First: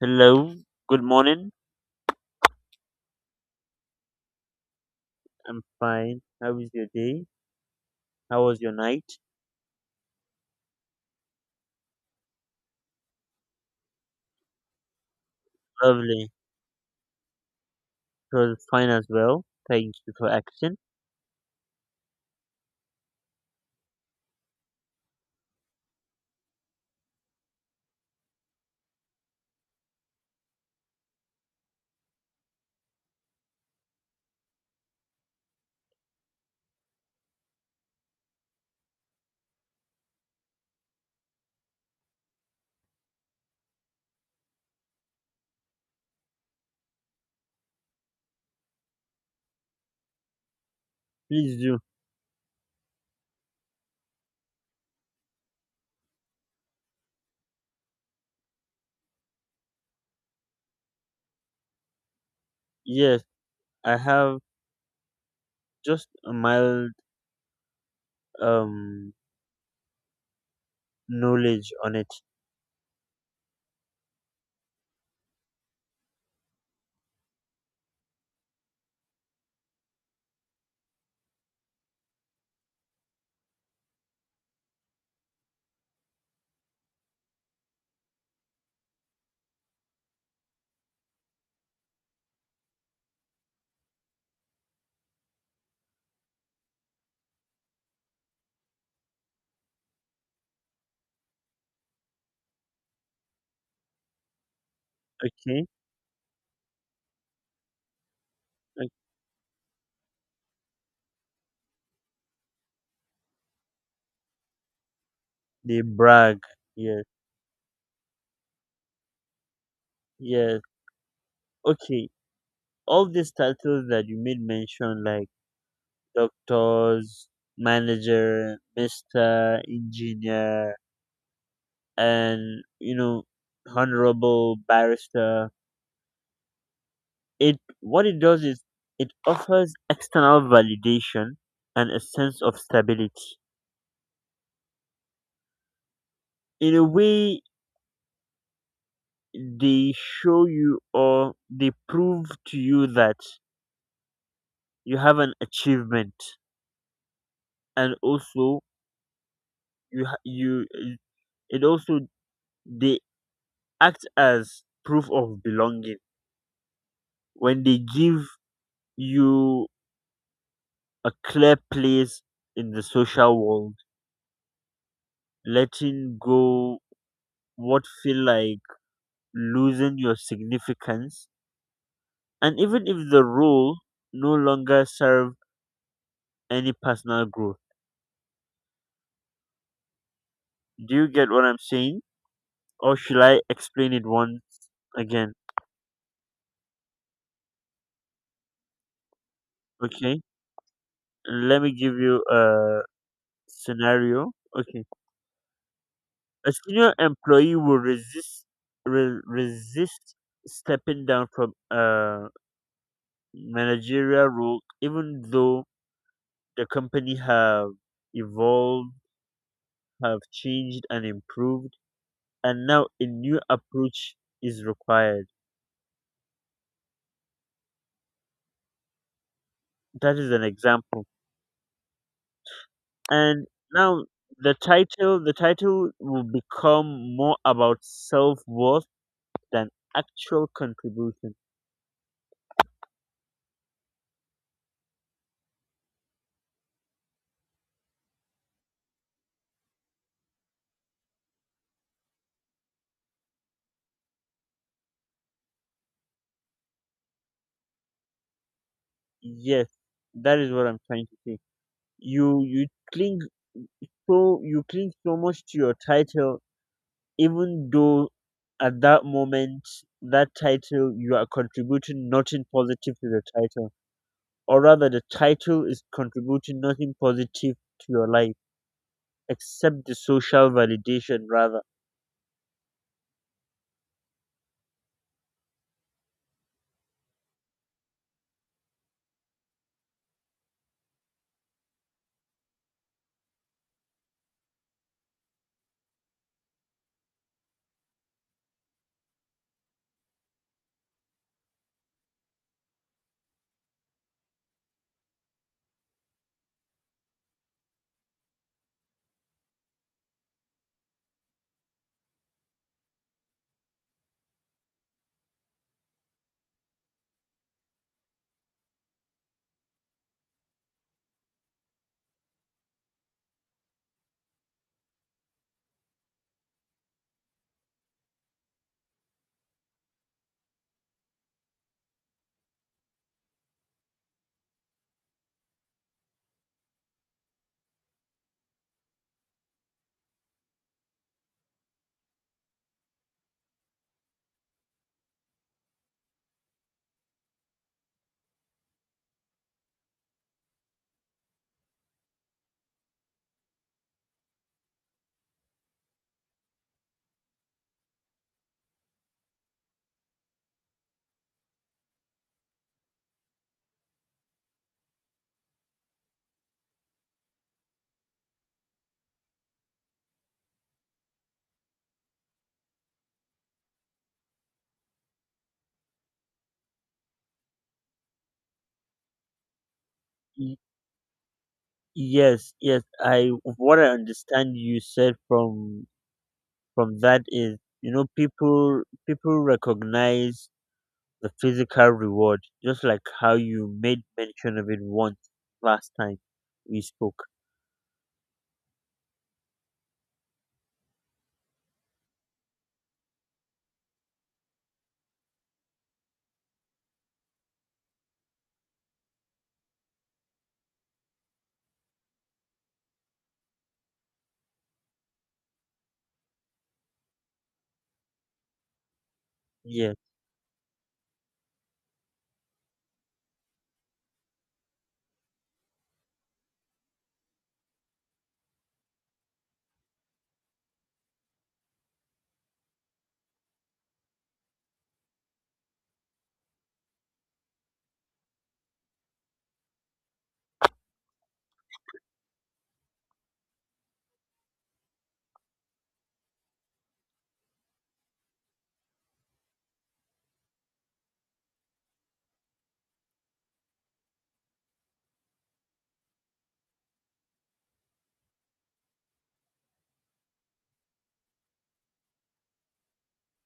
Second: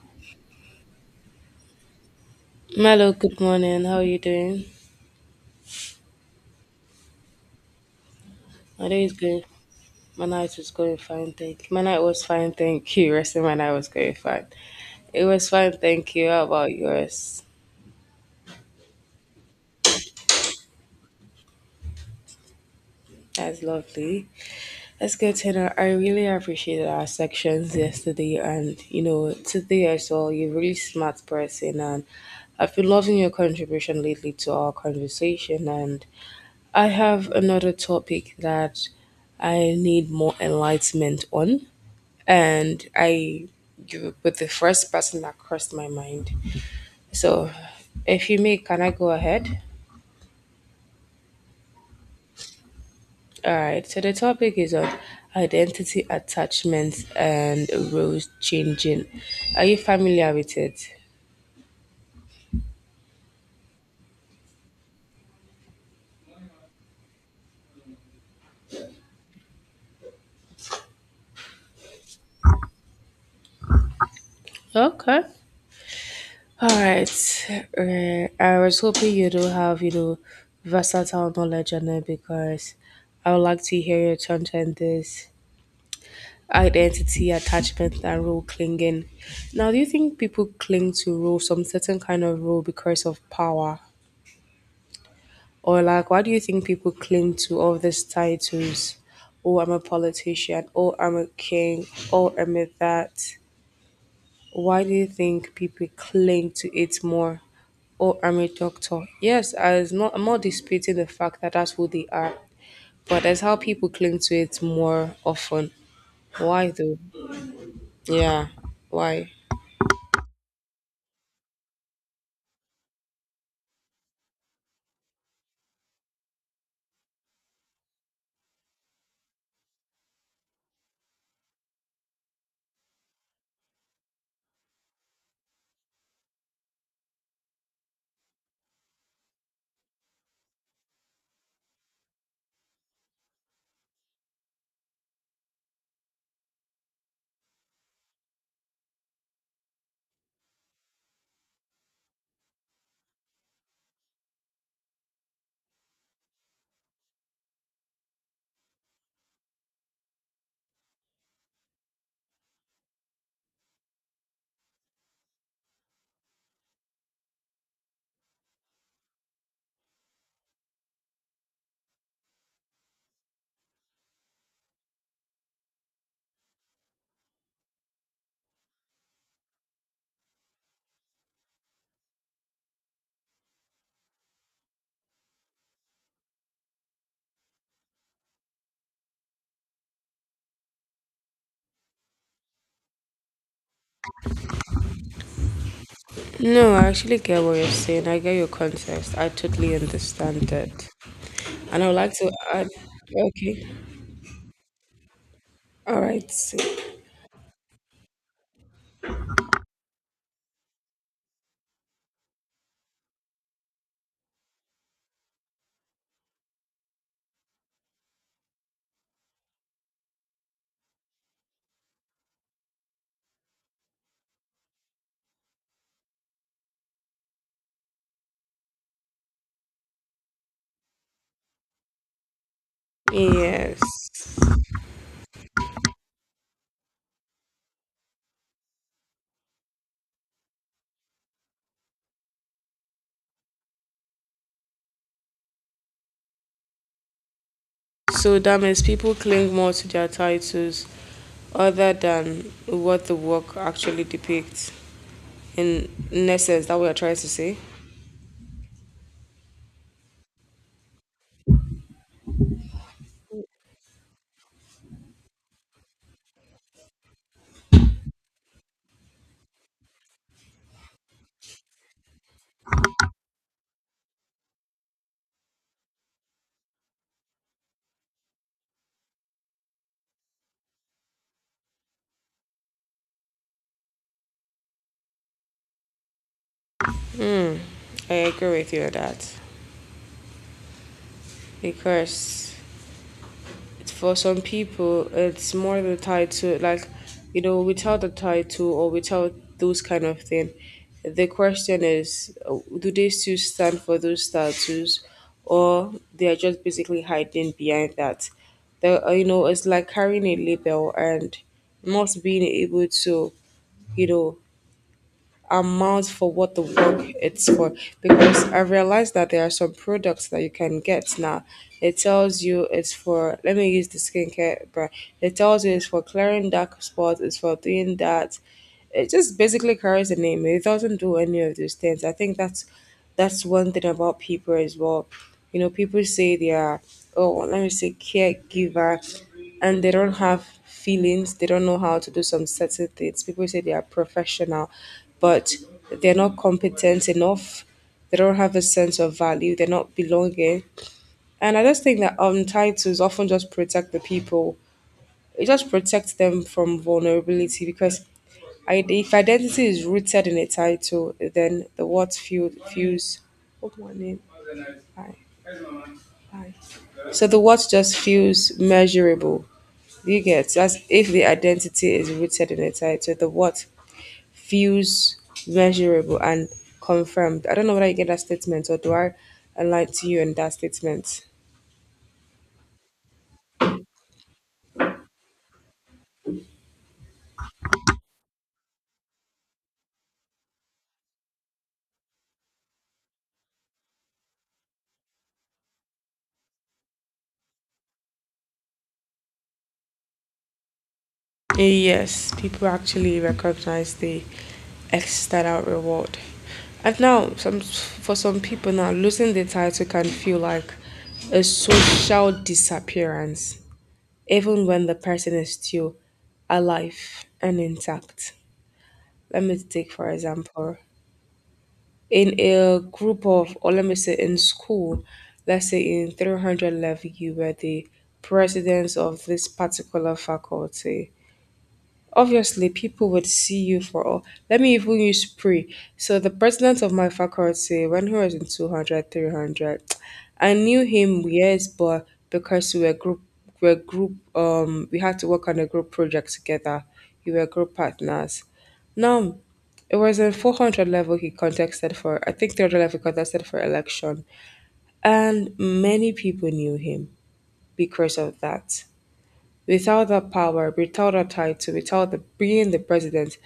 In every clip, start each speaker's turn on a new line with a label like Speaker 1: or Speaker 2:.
Speaker 1: Hello, good morning.
Speaker 2: Milo, good morning. How are you doing?
Speaker 1: I'm fine. How was your day? How was your
Speaker 2: My day is
Speaker 1: night?
Speaker 2: good. My night was going fine, thank you. My night was fine, thank you. Rest of my night was going fine. It was fine, thank you.
Speaker 1: Lovely.
Speaker 2: How about yours?
Speaker 1: It was fine as well. Thank you for asking.
Speaker 2: That's lovely. Let's go to the- I really appreciated our sections yesterday and, you know, today as well. You're a really smart person, and I've been loving your contribution lately to our conversation. And I have another topic that I need more enlightenment on, and I you were the first person that crossed my mind. So, if you may, can I go ahead?
Speaker 1: Please do.
Speaker 2: All right. So the topic is on identity attachments and roles changing. Are you familiar with it?
Speaker 1: Yes, I have just a mild um knowledge on it.
Speaker 2: Okay. All right. I was hoping you do have, you know, versatile knowledge on it, because I would like to hear your thoughts on this: identity, attachment, and role clinging. Now, do you think people cling to role, some certain kind of role, because of power? Or, like, why do you think people cling to all these titles? Oh, I'm a politician. Oh, I'm a king. Oh, I'm a that. Why do you think
Speaker 1: Okay.
Speaker 2: people cling to it more? Oh, I'm a
Speaker 1: Like
Speaker 2: doctor. Yes, I'm not disputing the fact that that's who they are, but that's how people cling to it more often.
Speaker 1: They brag.
Speaker 2: Why, though?
Speaker 1: Yes.
Speaker 2: Yeah, why?
Speaker 1: Yes. Okay. All these titles that you made mention, like doctors, manager, mister, engineer, and honorable barrister. It what it does is it offers external validation and a sense of stability. In a way, they show you or they prove to you that you have an achievement, and also you ha- you it also they act as proof of belonging when they give you a clear place in the social world. Letting go what feel like losing your significance, and even if the rule no longer serve any personal growth. Do you get what I'm saying? Or should I explain it once again?
Speaker 2: No, I actually get what you're saying. I get your context. I totally
Speaker 1: Okay.
Speaker 2: understand that.
Speaker 1: Let me
Speaker 2: And I
Speaker 1: give
Speaker 2: would like
Speaker 1: you
Speaker 2: to add,
Speaker 1: a
Speaker 2: okay,
Speaker 1: scenario. Okay.
Speaker 2: all right,
Speaker 1: A senior employee will resist resist stepping down from a managerial role, even though the company have evolved, have changed and improved, and now a new approach is required. That is an example. And
Speaker 2: yes.
Speaker 1: now the title will become more about self worth than actual contribution.
Speaker 2: So that means people cling more to their titles other than what the work actually depicts. In essence, that we are trying to say.
Speaker 1: Yes, that is what I'm trying to say. You cling, so you cling so much to your title even though at that moment that title you are contributing nothing positive to the title. Or rather, the title is contributing nothing positive to your life except the social validation rather.
Speaker 2: I agree with you on that. Because for some people, it's more the tied to, like, you know, without the title or without those kind of thing. The question is, do they still stand for those statues, or they are just basically hiding behind that? The you know, it's like carrying a label and not being able to, you know, amount for what the work it's for, because I realized that there are some products that you can get now. It tells you it's for, let me use the skincare brand. It tells you it's for clearing dark spots, it's for doing that. It just basically carries the name. It doesn't do any of those things. I think that's one thing about people as well. You know, people say they are, oh, let me say, caregiver, and they don't have feelings, they don't know how to do some certain things. People say they are professional, but they're not competent enough. They don't have a sense of value. They're not belonging. And I just think that, titles often just protect the people. It just protects them from vulnerability, because if identity is rooted in a title, then the feels. What do I need? Bye. Bye. So the what just feels measurable. You get, as if the identity is rooted in a title. The what feels measurable and confirmed. I don't know whether you get that statement, or do I align to you in that statement?
Speaker 1: Yes, yes. I what I understand you said from that is, people recognize the physical reward, just like how you made mention of it once last time we spoke.
Speaker 2: Yes, people actually recognize the external reward. And now, some for some people now, losing the title can feel like a social disappearance, even when the person is still alive and intact. Let me take
Speaker 1: Yes,
Speaker 2: for example, in a group of, or let me say in school, let's say in 300 level, you were the president of this particular faculty. Obviously, people would see you for all. Let me even use pre. So, the president of my faculty, when he was in 200, 300, I knew him, yes, but because we had to work on a group project together. We were group partners. Now, it was in 400 level he contested for, I think 300 level he contested for election. And many people knew him because of that. Without that power, without that title, without the, being the president,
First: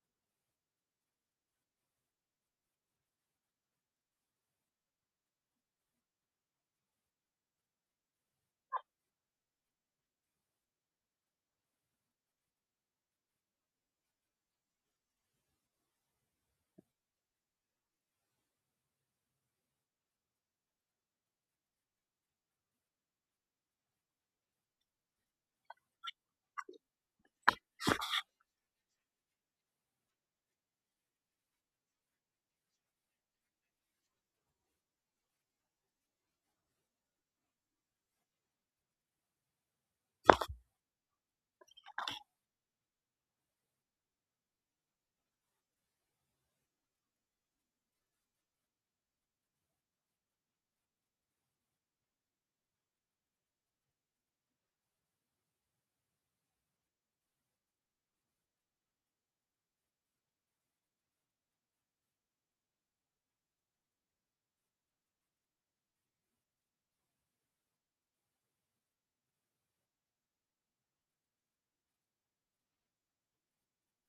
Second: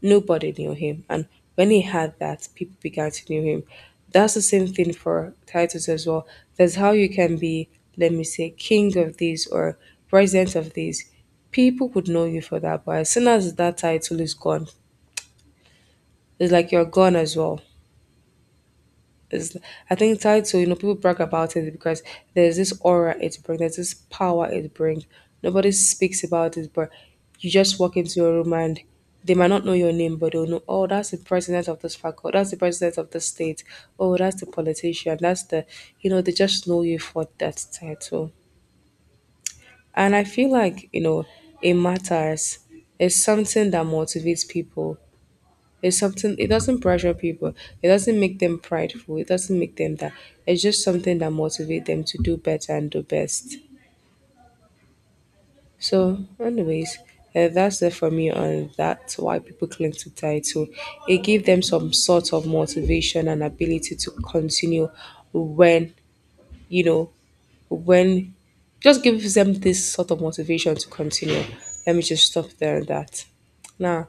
Speaker 2: nobody knew him. And when he had that, people began to know him. That's the same thing for titles as well. That's how you can be, let me say, king of this or president of this. People would know you for that. But as soon as that title is gone, it's like you're gone as well. Is I think title, you know, people brag about it because there's this aura it brings, there's this power it brings. Nobody speaks about it, but you just walk into your room and they might not know your name, but they'll know, oh, that's the president of this faculty, that's the president of the state, oh, that's the politician, that's the, you know, they just know you for that title. And I feel like, you know, it matters. It's something that motivates people, it's something it doesn't pressure people. It doesn't make them prideful. It doesn't make them that. It's just something that motivates them to do better and do best. So, anyways, that's it for me on that's why people cling to title. It gives them some sort of motivation and ability to continue when, you know, when just gives them this sort of motivation to continue. Let me just stop there at that. Now,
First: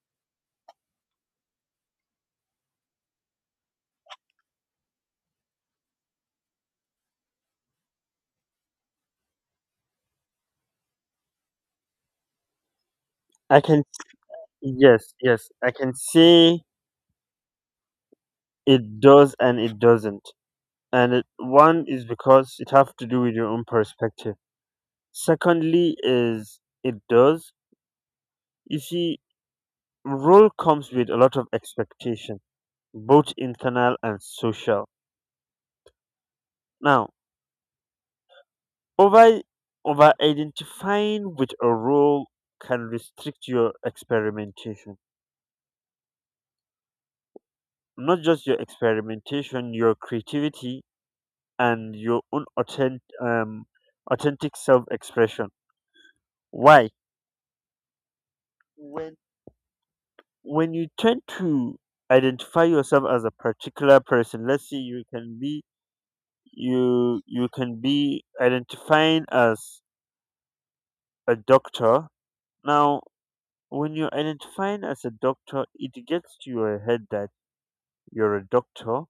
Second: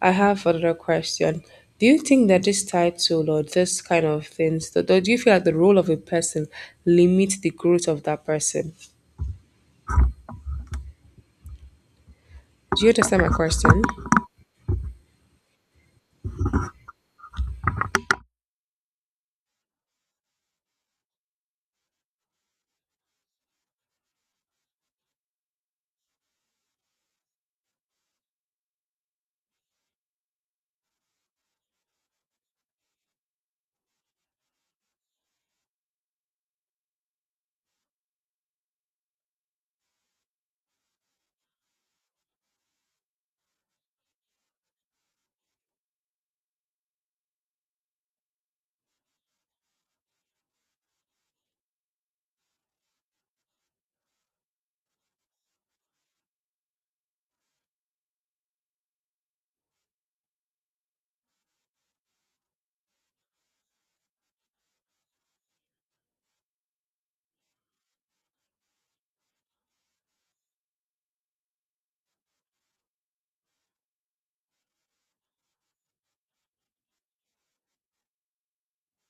Speaker 2: I have another question. Do you think that this title or this kind of things, do you feel like the role of a person limits the growth of that person? Do you understand my
Speaker 1: I
Speaker 2: question?
Speaker 1: can. Yes, yes. I can say it does and it doesn't. And it, one is because it have to do with your own perspective. Secondly, is it does. You see, role comes with a lot of expectation, both internal and social. Now, over over identifying with a role can restrict your experimentation. Not just your experimentation, your creativity and your own authentic self-expression. Why? When when you tend to identify yourself as a particular person, let's say you can be, you can be identifying as a doctor. Now, when you're identifying as a doctor, it gets to your head that you're a doctor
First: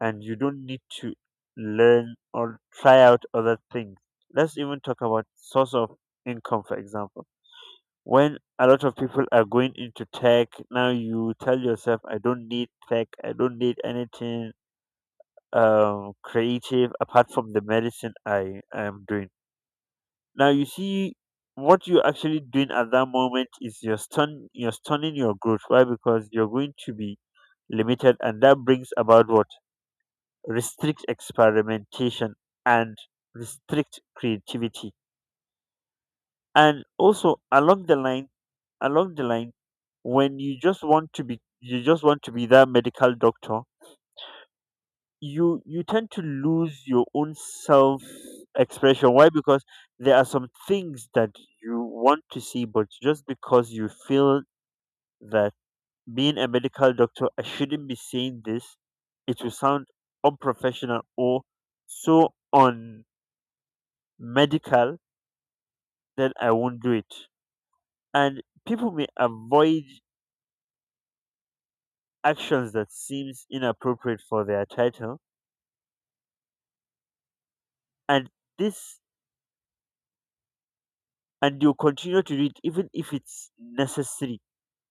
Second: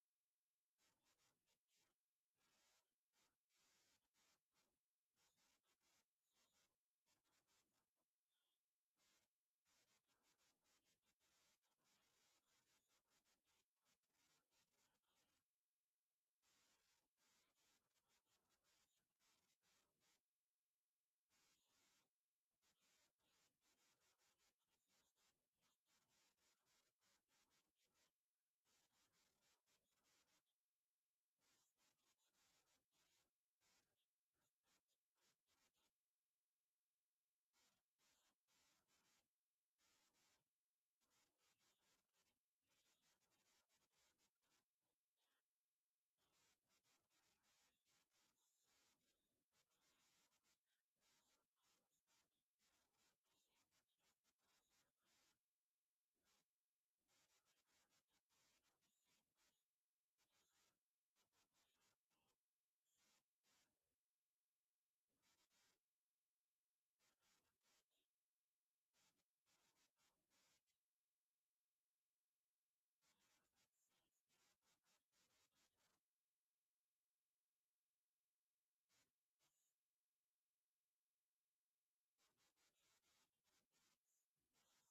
Speaker 1: and you don't need to learn or try out other things. Let's even talk about source of income, for example. When a lot of people are going into tech, now you tell yourself, I don't need tech, I don't need anything creative apart from the medicine I am doing. Now you see, what you're actually doing at that moment is you're stunning your growth. Why? Because you're going to be limited, and that brings about what? Restrict experimentation and restrict creativity. And also along the line, when you just want to be you just want to be that medical doctor, you tend to lose your own self expression. Why? Because there are some things that you want to see, but just because you feel that being a medical doctor, I shouldn't be saying this, it will sound unprofessional or so on medical, then I won't do it. And people may avoid actions that seems inappropriate for their title, and this, and you continue to do it even if it's necessary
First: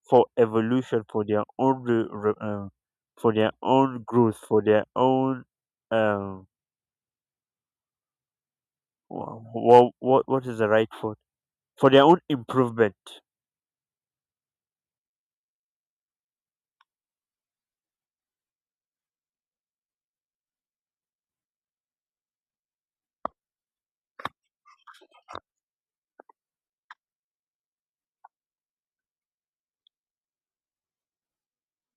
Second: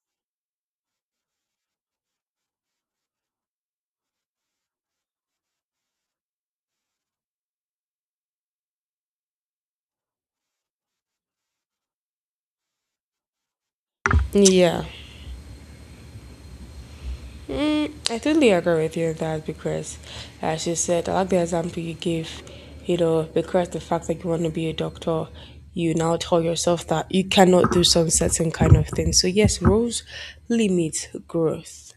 Speaker 1: for evolution, for their own for their own growth, for their own um what is the right word, for their own improvement.
Speaker 2: Yeah. Mm, I totally agree with you on that because, as you said, I like the example you gave, you know, because the fact that you want to be a doctor, you now tell yourself that you cannot do some certain kind of things. So, yes, rules limit growth.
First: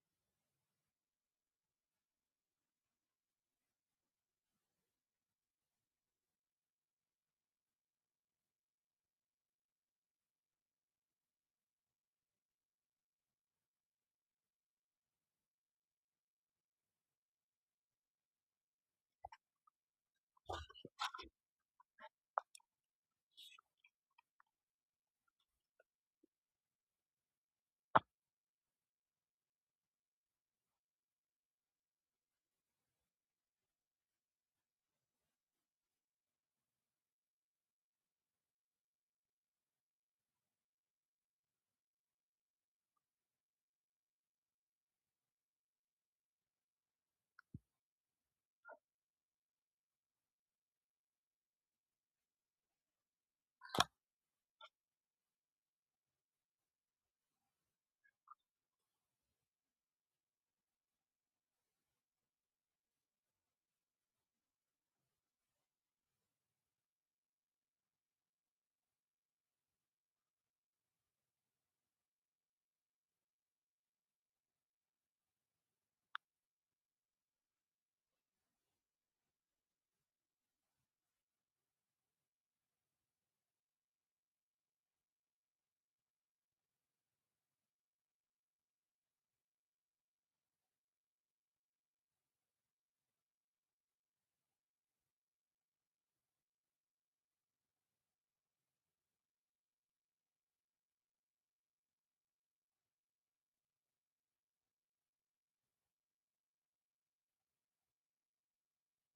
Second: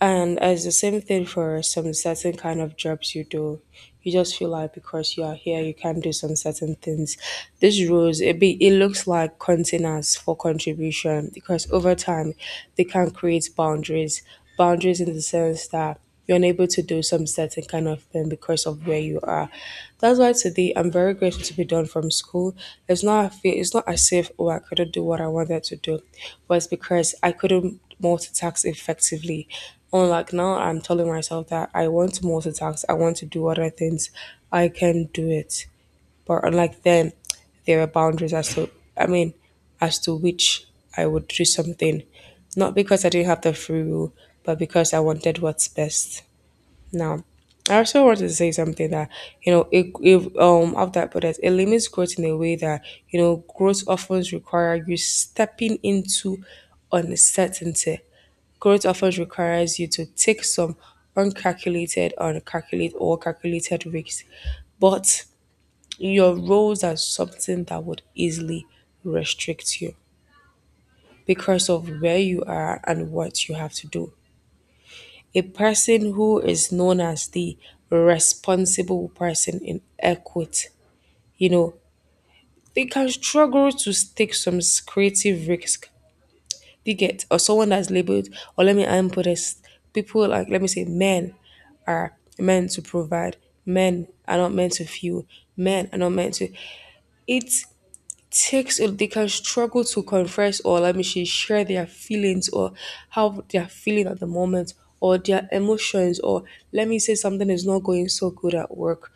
Speaker 2: And it's the same thing for some certain kind of jobs you do. You just feel like because you are here, you can do some certain things. These rules, it looks like containers for contribution, because over time they can create boundaries. Boundaries in the sense that you're unable to do some certain kind of thing because of where you are. That's why today I'm very grateful to be done from school. It's not as if, oh, I couldn't do what I wanted to do, but it's because I couldn't multitask effectively. And like now I'm telling myself that I want to multitask, I want to do other things, I can do it. But unlike then, there are boundaries as to, I mean, as to which I would do something. Not because I didn't have the free will, but because I wanted what's best. Now, I also want to say something that, you know, if of that product, it limits growth in a way that, you know, growth often requires you stepping into uncertainty. Growth often requires you to take some uncalculated, or calculated risks, but your roles are something that would easily restrict you because of where you are and what you have to do. A person who is known as the responsible person in equity, you know, they can struggle to take some creative risk. They get, or someone that's labeled, or let me input this, people like, let me say, men are meant to provide, men are not meant to feel, men are not meant to. It takes it they can struggle to confess, or let me say, share their feelings or how they're feeling at the moment or their emotions, or let me say, something is not going so good at work,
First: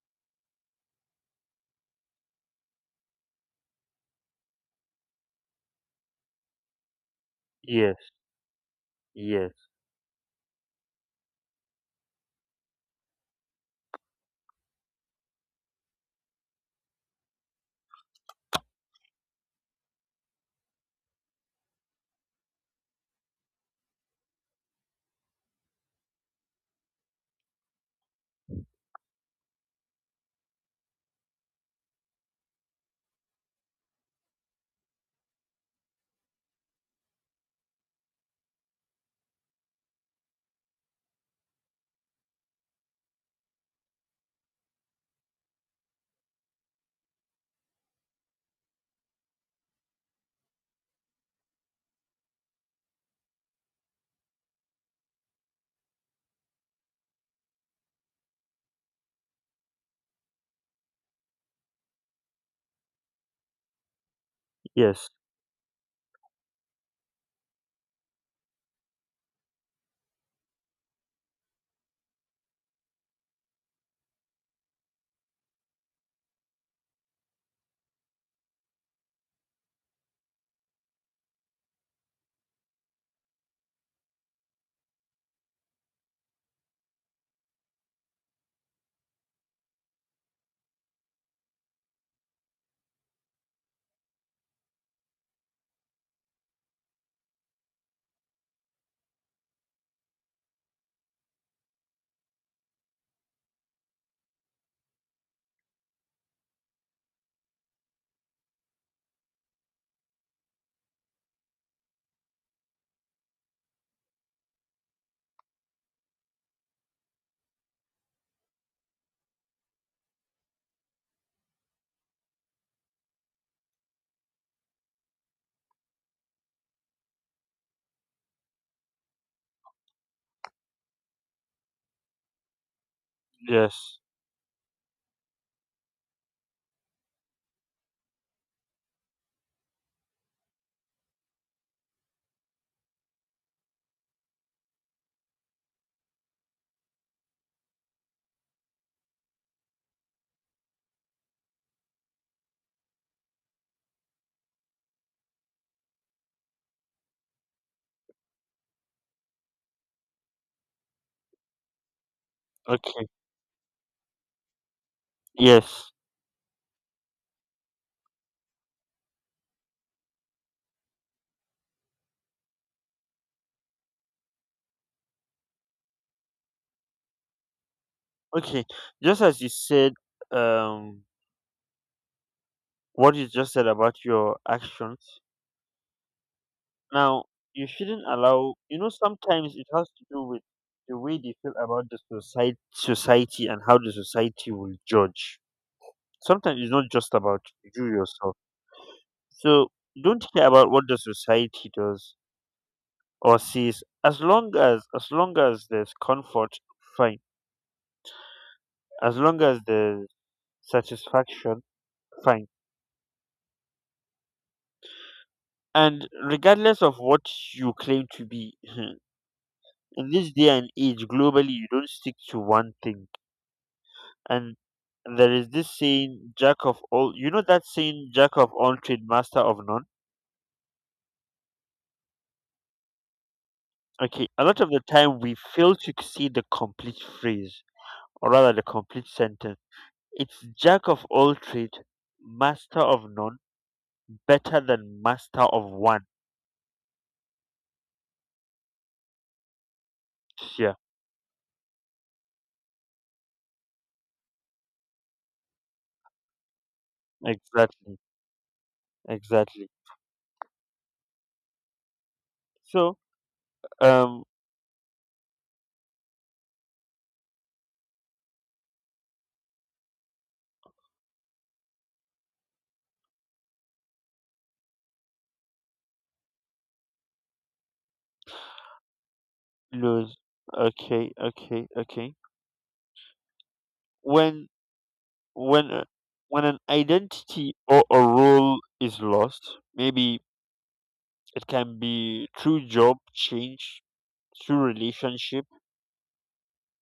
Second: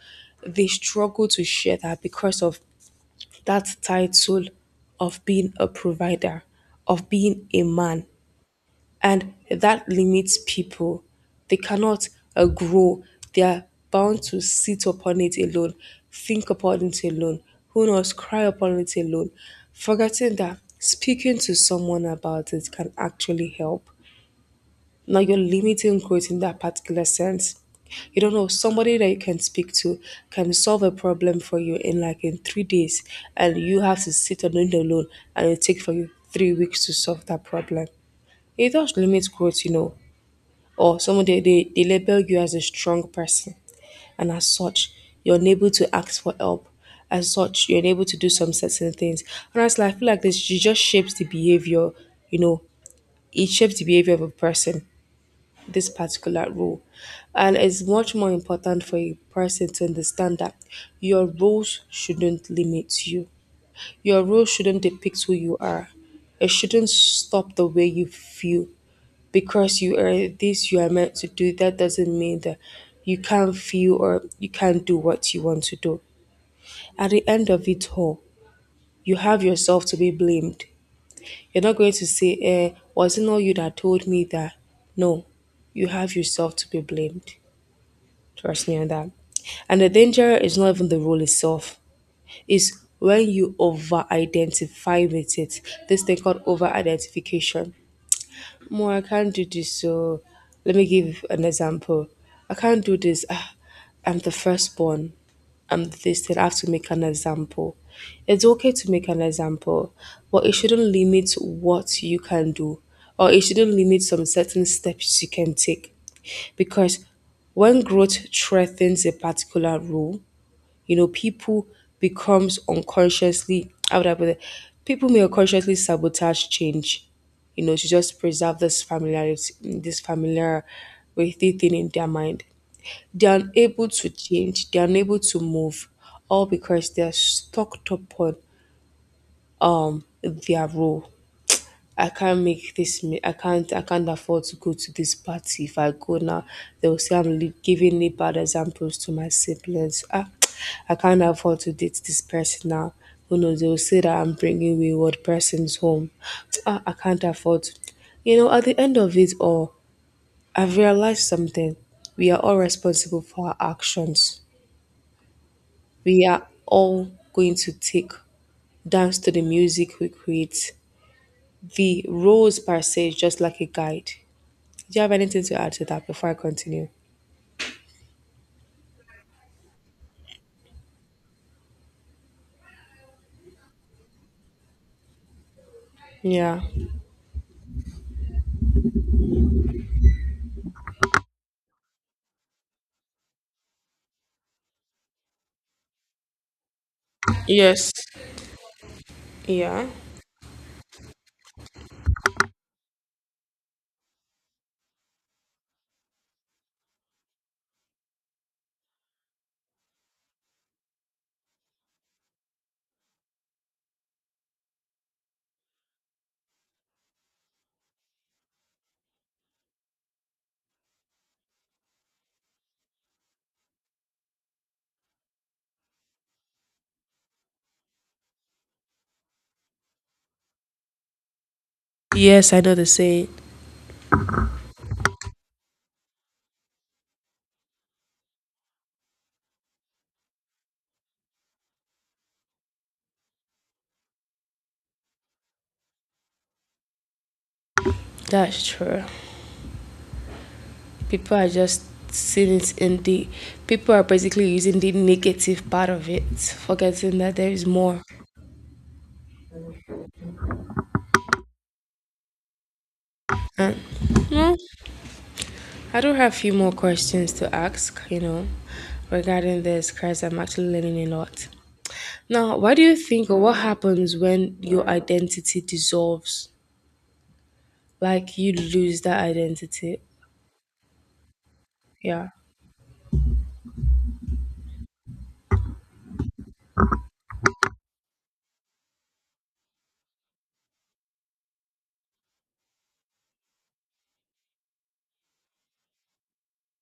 Speaker 2: they struggle to share that because of that title of being a provider, of being a
Speaker 1: Yes.
Speaker 2: man, and
Speaker 1: Yes.
Speaker 2: that limits people. They cannot, grow. They are bound to sit upon it alone, think upon it alone, who knows, cry upon it alone, forgetting that speaking to someone about it can actually help. Now you're limiting growth in that particular sense. You don't know somebody that you can speak to can solve a problem for you in like in 3 days, and you have to sit on it alone, and it take for you 3 weeks to solve that problem. It does limit growth, you know, or someone, they label you as a strong person, and as such you're unable to ask for help, as such you're unable to do some certain things. And as I feel like this, it just shapes the behavior, you know, it shapes the behavior of a person, this particular role. And it's much more important for a person to understand that your roles shouldn't limit you, your role shouldn't
Speaker 1: Yes.
Speaker 2: depict who you are, it shouldn't stop the way you feel. Because you are this, you are meant to do, that doesn't mean that you can't feel or you can't do what you want to do. At the end of it all, you have yourself to be blamed. You're not going to say, eh, was it not you that told me that? No, you have yourself to be blamed. Trust me on that. And the danger is not even the rule itself. It's when you over identify with it. This thing called over identification. More, I can't do this. So let me give an example. I can't do this. Ah, I'm the firstborn. I'm this. Then I have to make an example. It's okay to make an example, but it shouldn't limit what you can do, or it shouldn't limit some certain steps you can take, because when growth threatens a particular rule, people becomes unconsciously, how would I put it? People may unconsciously sabotage change, to just preserve this familiarity, this familiar with the thing in their mind. They are unable
Speaker 1: Yes.
Speaker 2: to change, they are unable to move, all because they are stuck upon their role. I can't make this. I can't. I can't afford to go to this party. If I go now, they will say giving the bad examples to my siblings. Ah, I can't afford to date this person now. Who knows? They will say that I'm bringing wayward persons home. Ah, I can't afford. To- You know, at the end of it all, I've realized something. We are all
Speaker 1: Okay.
Speaker 2: responsible for our actions.
Speaker 1: Yes.
Speaker 2: We are all going to take dance to the music we create. The roles per se is just like a guide. Do you have anything to add to that before I continue?
Speaker 1: Okay. Just as you said, um what you just said about your actions,
Speaker 2: Yeah.
Speaker 1: now you shouldn't allow, sometimes it has to do with the way they feel about the society, and how the society will judge. Sometimes it's not just about you
Speaker 2: Yes.
Speaker 1: yourself. So
Speaker 2: Yeah.
Speaker 1: don't care about what the society does or sees. As long as there's comfort, fine. As long as there's satisfaction, fine. And regardless of what you claim to be, in this day and age, globally, you don't stick to one thing. And there is this saying, "Jack of all." You know that saying, "Jack of all trade, master of none."
Speaker 2: Yes, I know the saying.
Speaker 1: Okay, a lot of the time we fail to see the complete phrase, or rather the complete sentence. It's jack of all trades, master of none, better than master of one.
Speaker 2: That's true.
Speaker 1: Yeah,
Speaker 2: People are just seeing it in the people are basically using the negative part of it, forgetting that there is
Speaker 1: exactly,
Speaker 2: more.
Speaker 1: exactly. So,
Speaker 2: And
Speaker 1: um,
Speaker 2: well, I do have a few more questions to ask, regarding this because I'm actually learning a lot. Now, what do you think or what happens when your identity dissolves? Like you lose that identity.
Speaker 1: Luz, okay, okay, okay.
Speaker 2: Yeah.
Speaker 1: When when uh, when an identity or a role is lost, maybe it can be through job change, through relationship,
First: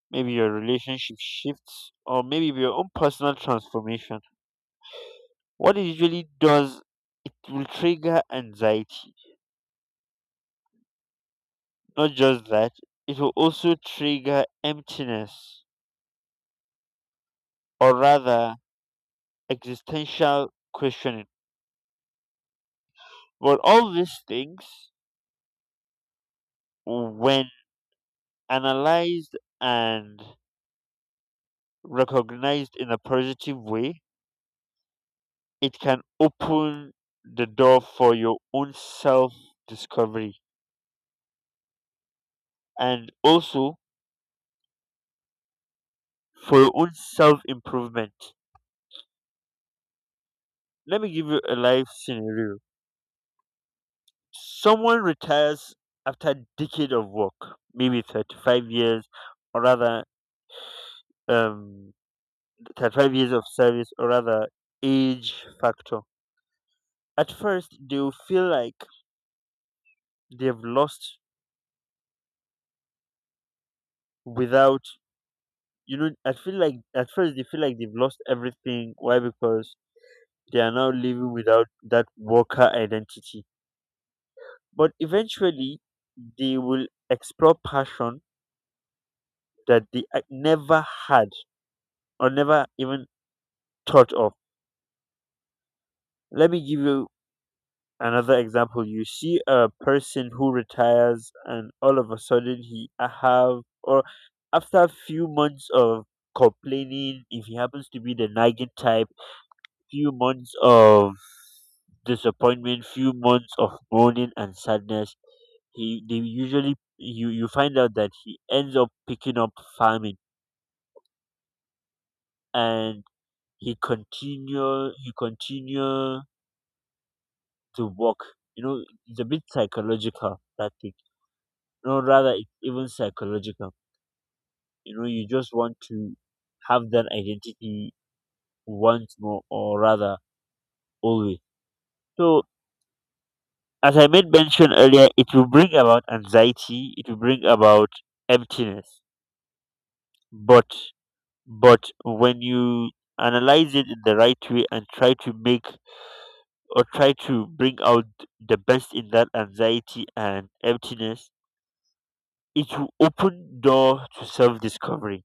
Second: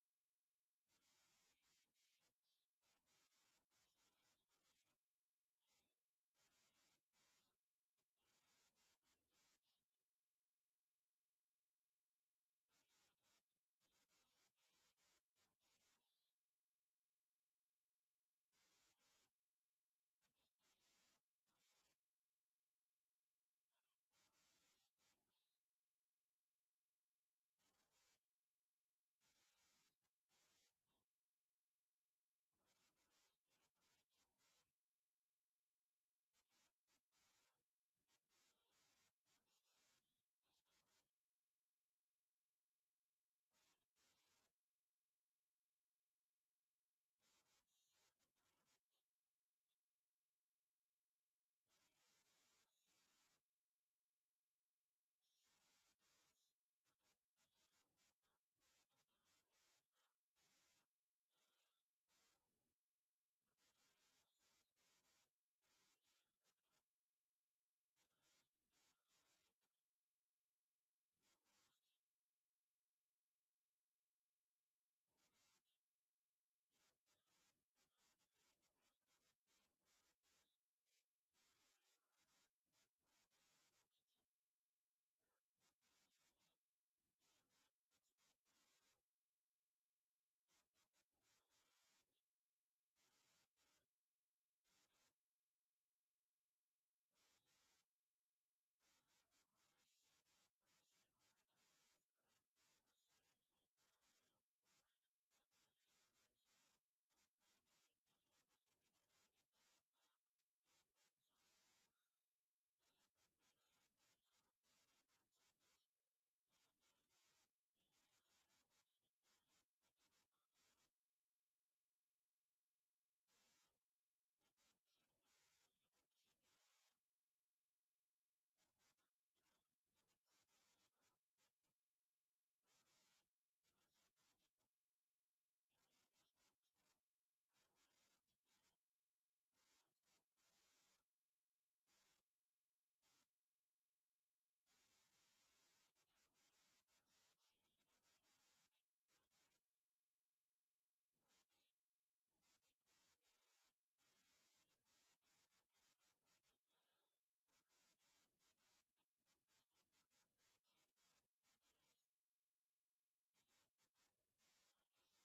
Speaker 1: maybe your relationship shifts, or maybe your own personal transformation. What it usually does, it will trigger anxiety. Not just that, it will also trigger emptiness, or rather, existential questioning. But all these things, when analyzed and recognized in a positive way, it can open the door for your own self discovery, and also for your own self improvement. Let me give you a life scenario. Someone retires after a decade of work, maybe 35 years, or rather, um, 35 years of service, or rather, age factor. At first, they'll feel like they've lost without, I feel like at first they feel like they've lost everything. Why? Because they are now living without that worker identity. But eventually, they will explore passion that they never had or never even thought of. Let me give you another example. You see a person who retires and all of a sudden he have, or after a few months of complaining, if he happens to be the nagging type, few months of disappointment, few months of mourning and sadness, he they usually you you find out that he ends up picking up farming, and he continue to work. It's a bit psychological, that thing. No, rather, it's even psychological. You just want to have that identity once more, or rather always. So, as I made mention earlier, it will bring about anxiety, it will bring about emptiness. But but when you analyze it in the right way and try to make, or try to bring out the best in that anxiety and emptiness, it will open door to self discovery.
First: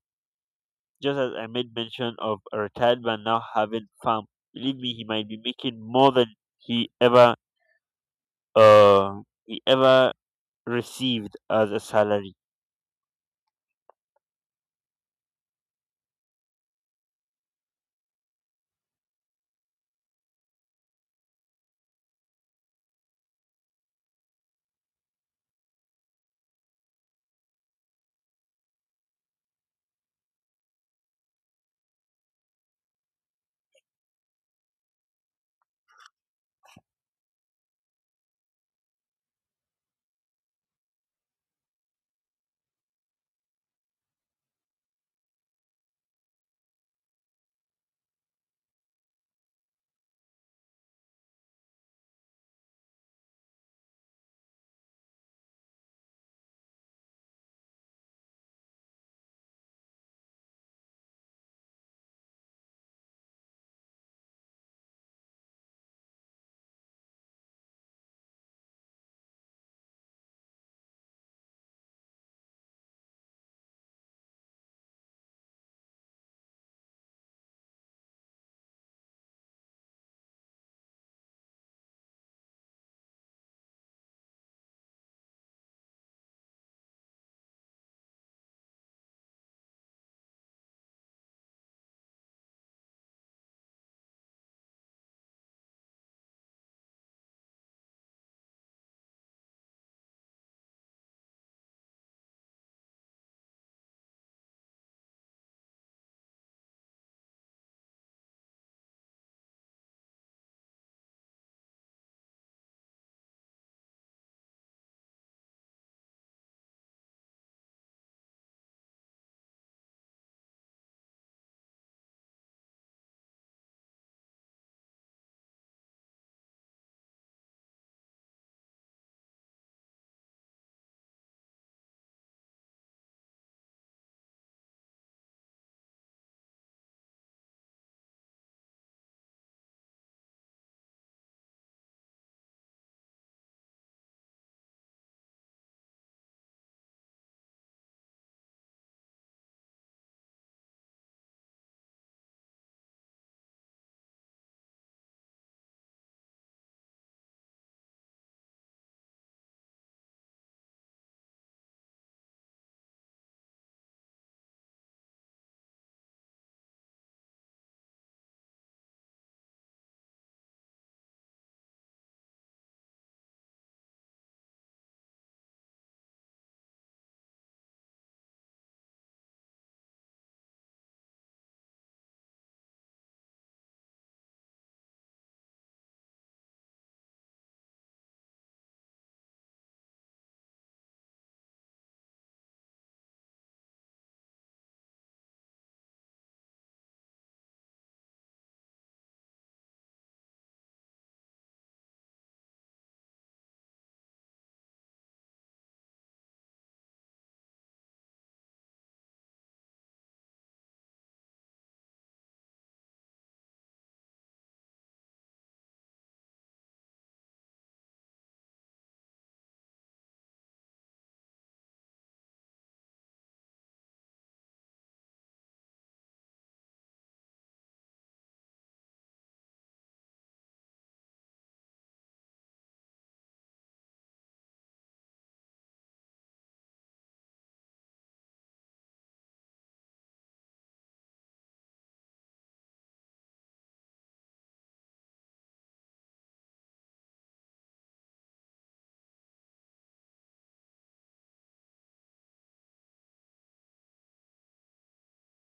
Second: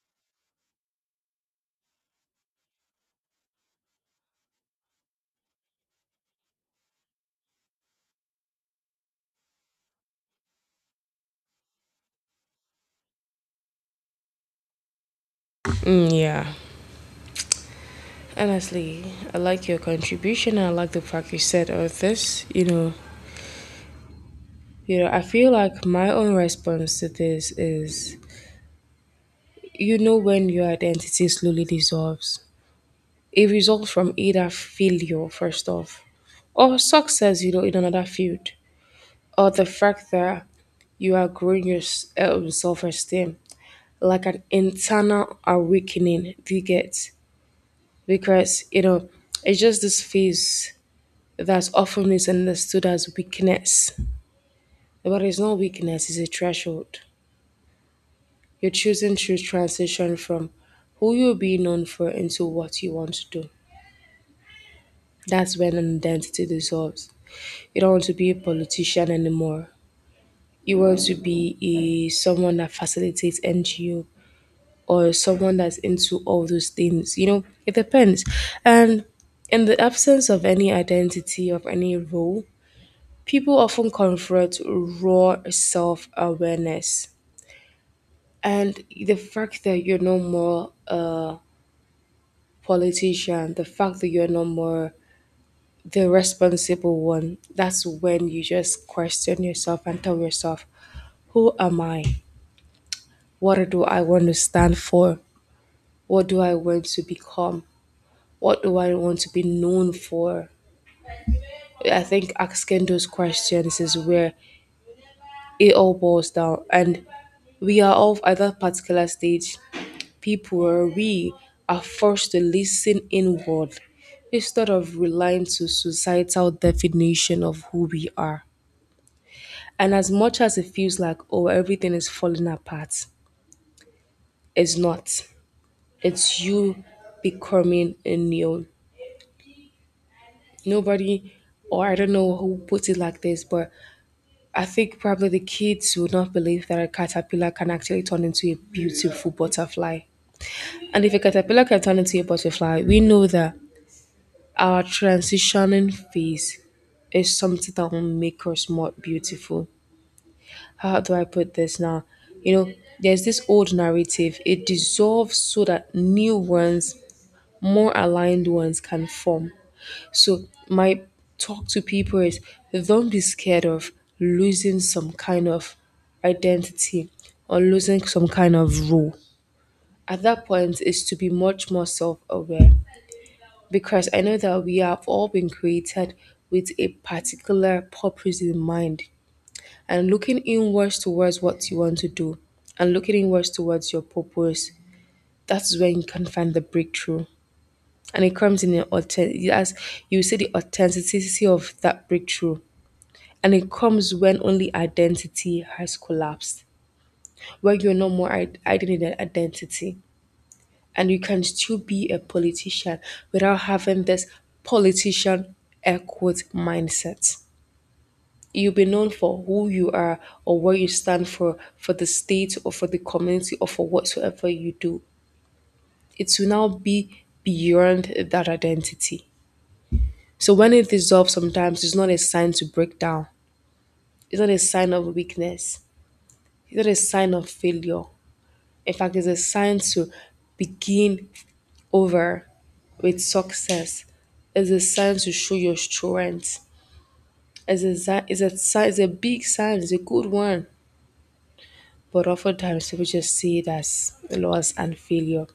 Speaker 1: Just as I made mention of a retired man now having farm, believe me, he might be making more than he ever he ever received as a salary.
Speaker 2: Mm, yeah. Honestly, I like your contribution. I like the fact you said all this. I feel like my own response to this is, when your identity slowly dissolves, it results from either failure first off, or success. You know, in another field, or the fact that you are growing your self-esteem, like an internal awakening. Do you get? Because you know, it's just this phase that's often misunderstood as weakness. But it's not weakness, it's a threshold. You're choosing to transition from who you are being known for into what you want to do. That's when an identity dissolves. You don't want to be a politician anymore. You want to be a, someone that facilitates NGO or someone that's into all those things. You know, it depends. And in the absence of any identity, of any role, people often confront raw self awareness and the fact that you're no more a politician, the fact that you're no more the responsible one. That's when you just question yourself and tell yourself, who am I? What do I want to stand for? What do I want to become? What do I want to be known for? I think asking those questions is where it all boils down. And we are all at that particular stage people where we are forced to listen inward instead of relying to societal definition of who we are. And as much as it feels like, oh, everything is falling apart, it's not. It's you becoming a new. Nobody, or I don't know who put it like this, but I think probably the kids would not believe that a caterpillar can actually turn into a beautiful butterfly. And if a caterpillar can turn into a butterfly, we know that our transitioning phase is something that will make us more beautiful. How do I put this now? You know, there's this old narrative, it dissolves so that new ones, more aligned ones, can form. So, my talk to people is don't be scared of losing some kind of identity or losing some kind of role. At that point, is to be much more self aware because I know that we have all been created with a particular purpose in mind and looking inwards towards what you want to do and looking inwards towards your purpose. That's where you can find the breakthrough. And it comes in an authentic, as you see the authenticity of that breakthrough. And it comes when only identity has collapsed, where you're no more hiding in an identity. And you can still be a politician without having this politician air quote mindset. You'll be known for who you are or what you stand for the state or for the community or for whatsoever you do. It will now be beyond that identity. So when it dissolves, sometimes it's not a sign to break down. It's not a sign of weakness. It's not a sign of failure. In fact, it's a sign to begin over with success is a sign to show your strength. Is a sign is a big sign, is a good one. But oftentimes people just see it as loss and failure.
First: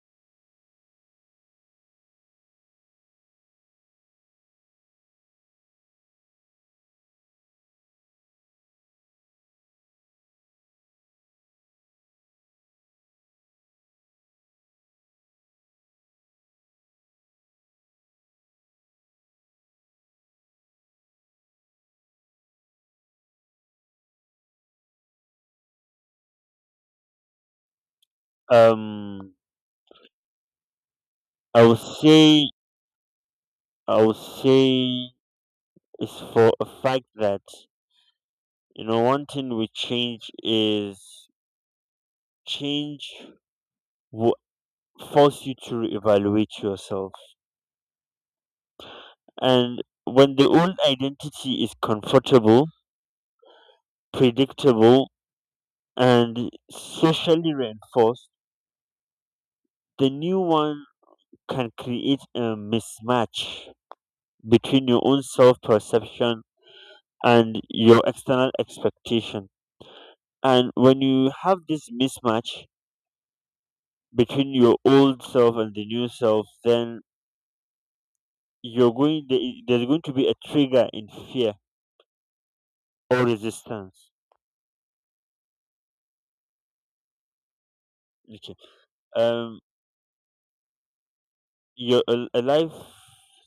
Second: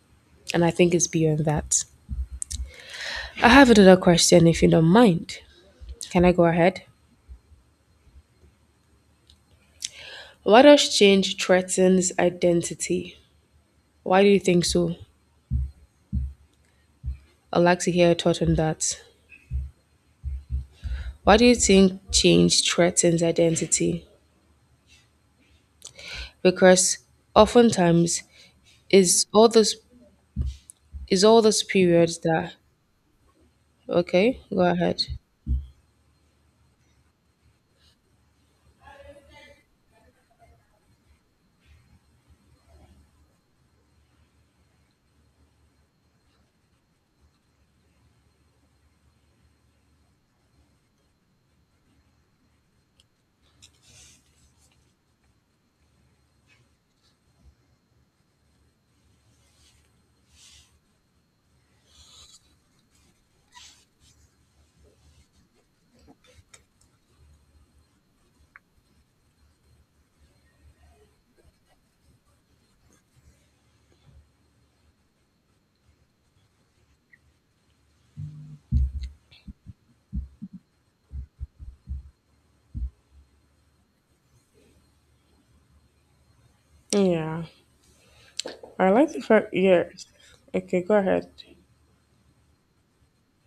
Speaker 2: And I think it's beyond that. I have another question if you don't mind. Can I go ahead? Why does change threatens identity? Why do you think so? I'd like to hear your thought on that. Why do you think change threatens identity? Because oftentimes is
Speaker 1: Um,
Speaker 2: all those it's all
Speaker 1: I
Speaker 2: those
Speaker 1: would
Speaker 2: periods
Speaker 1: say
Speaker 2: that.
Speaker 1: I would
Speaker 2: Okay, go ahead.
Speaker 1: say it's for a fact that, one thing with change is, change will force you to reevaluate yourself. And when the old identity is comfortable, predictable and socially reinforced, the new one can create a mismatch between your own self perception and your external expectation. And when you have this mismatch between your old self and the new self, then you're going there- there's going to be a trigger in fear or resistance.
Speaker 2: Yeah,
Speaker 1: Okay.
Speaker 2: I like the fact.
Speaker 1: Um,
Speaker 2: Yeah, okay, go ahead.
Speaker 1: your a life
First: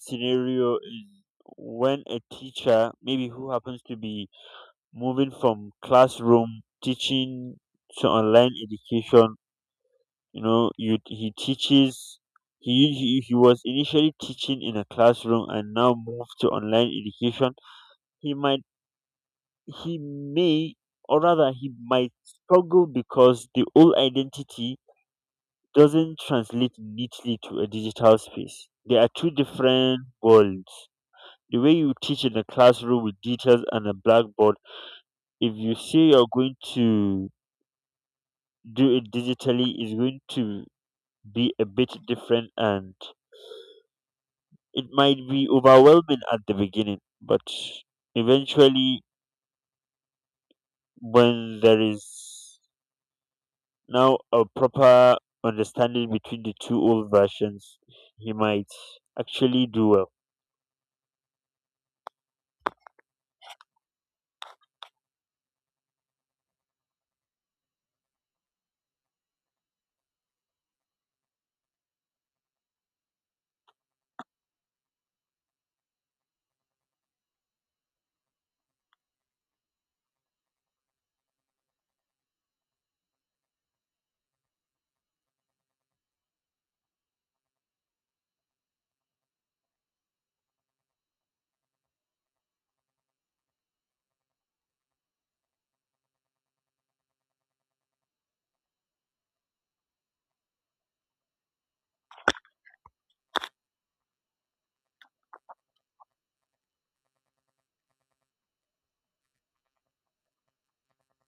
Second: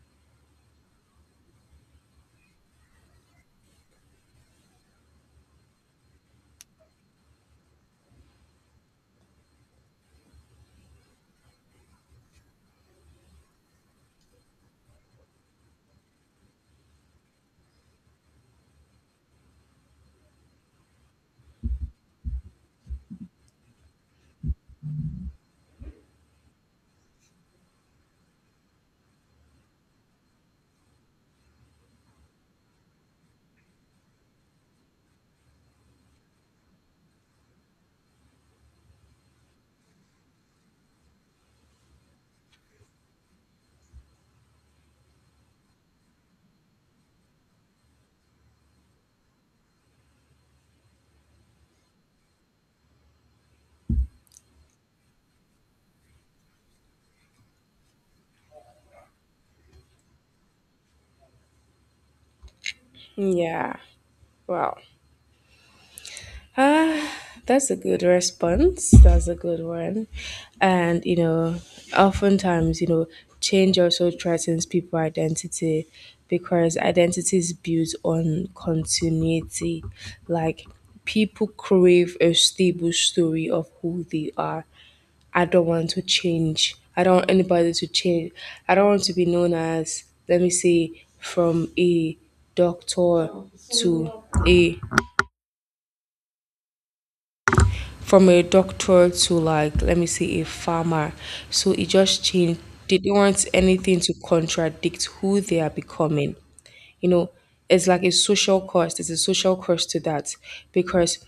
Speaker 1: scenario is when a teacher, maybe who happens to be moving from classroom teaching to online education, you know you he teaches he was initially teaching in a classroom and now moved to online education. He might he may or rather he might struggle because the old identity doesn't translate neatly to a digital space. There are two different worlds. The way you teach in a classroom with details and a blackboard, if you say you're going to do it digitally, is going to be a bit different. And it might be overwhelming at the beginning, but eventually, when there is now a proper understanding between the two old versions, he might actually do well.
Speaker 2: Yeah, wow. Ah, that's a good response. That's a good one. And, oftentimes, change also threatens people' identity because identity is built on continuity. Like, people crave a stable story of who they are. I don't want to change. I don't want anybody to change. I don't want to be known as, let me say, from a doctor to a from a doctor to like let me say a farmer, so it just changed. They don't want anything to contradict who they are becoming. You know, it's like a social cost, it's a social cost to that because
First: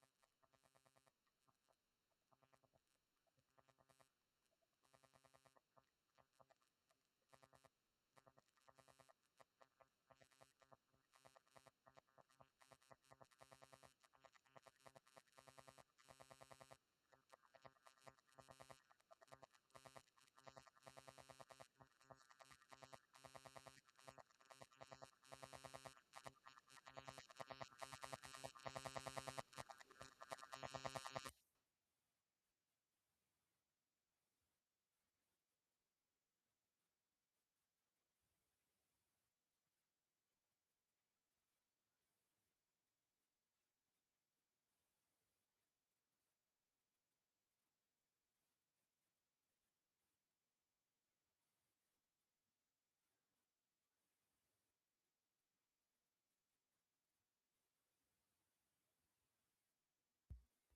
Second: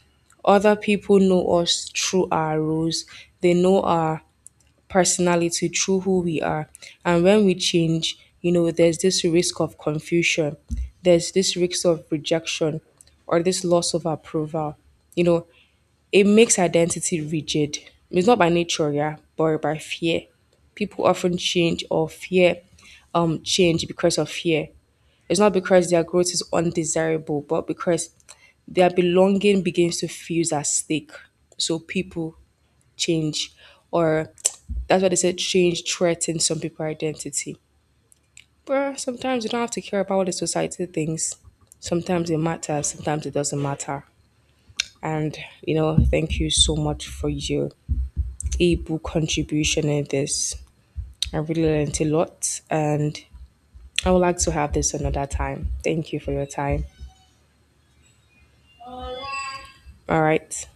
Speaker 2: other people know us through our roles. They know our personality through who we are, and when we change, you know, there's this risk of confusion, there's this risk of rejection or this loss of approval. You know, it makes identity rigid. It's not by nature, yeah, but by fear. People often change or fear change because of fear. It's not because their growth is undesirable, but because their belonging begins to feel at stake. So people change or that's why they said change threatens some people's identity. But sometimes you don't have to care about what the society thinks. Sometimes it matters, sometimes it doesn't matter. And you know, thank you so much for your able contribution in this. I really learned a lot and I would like to have this another time. Thank you for your time. All right.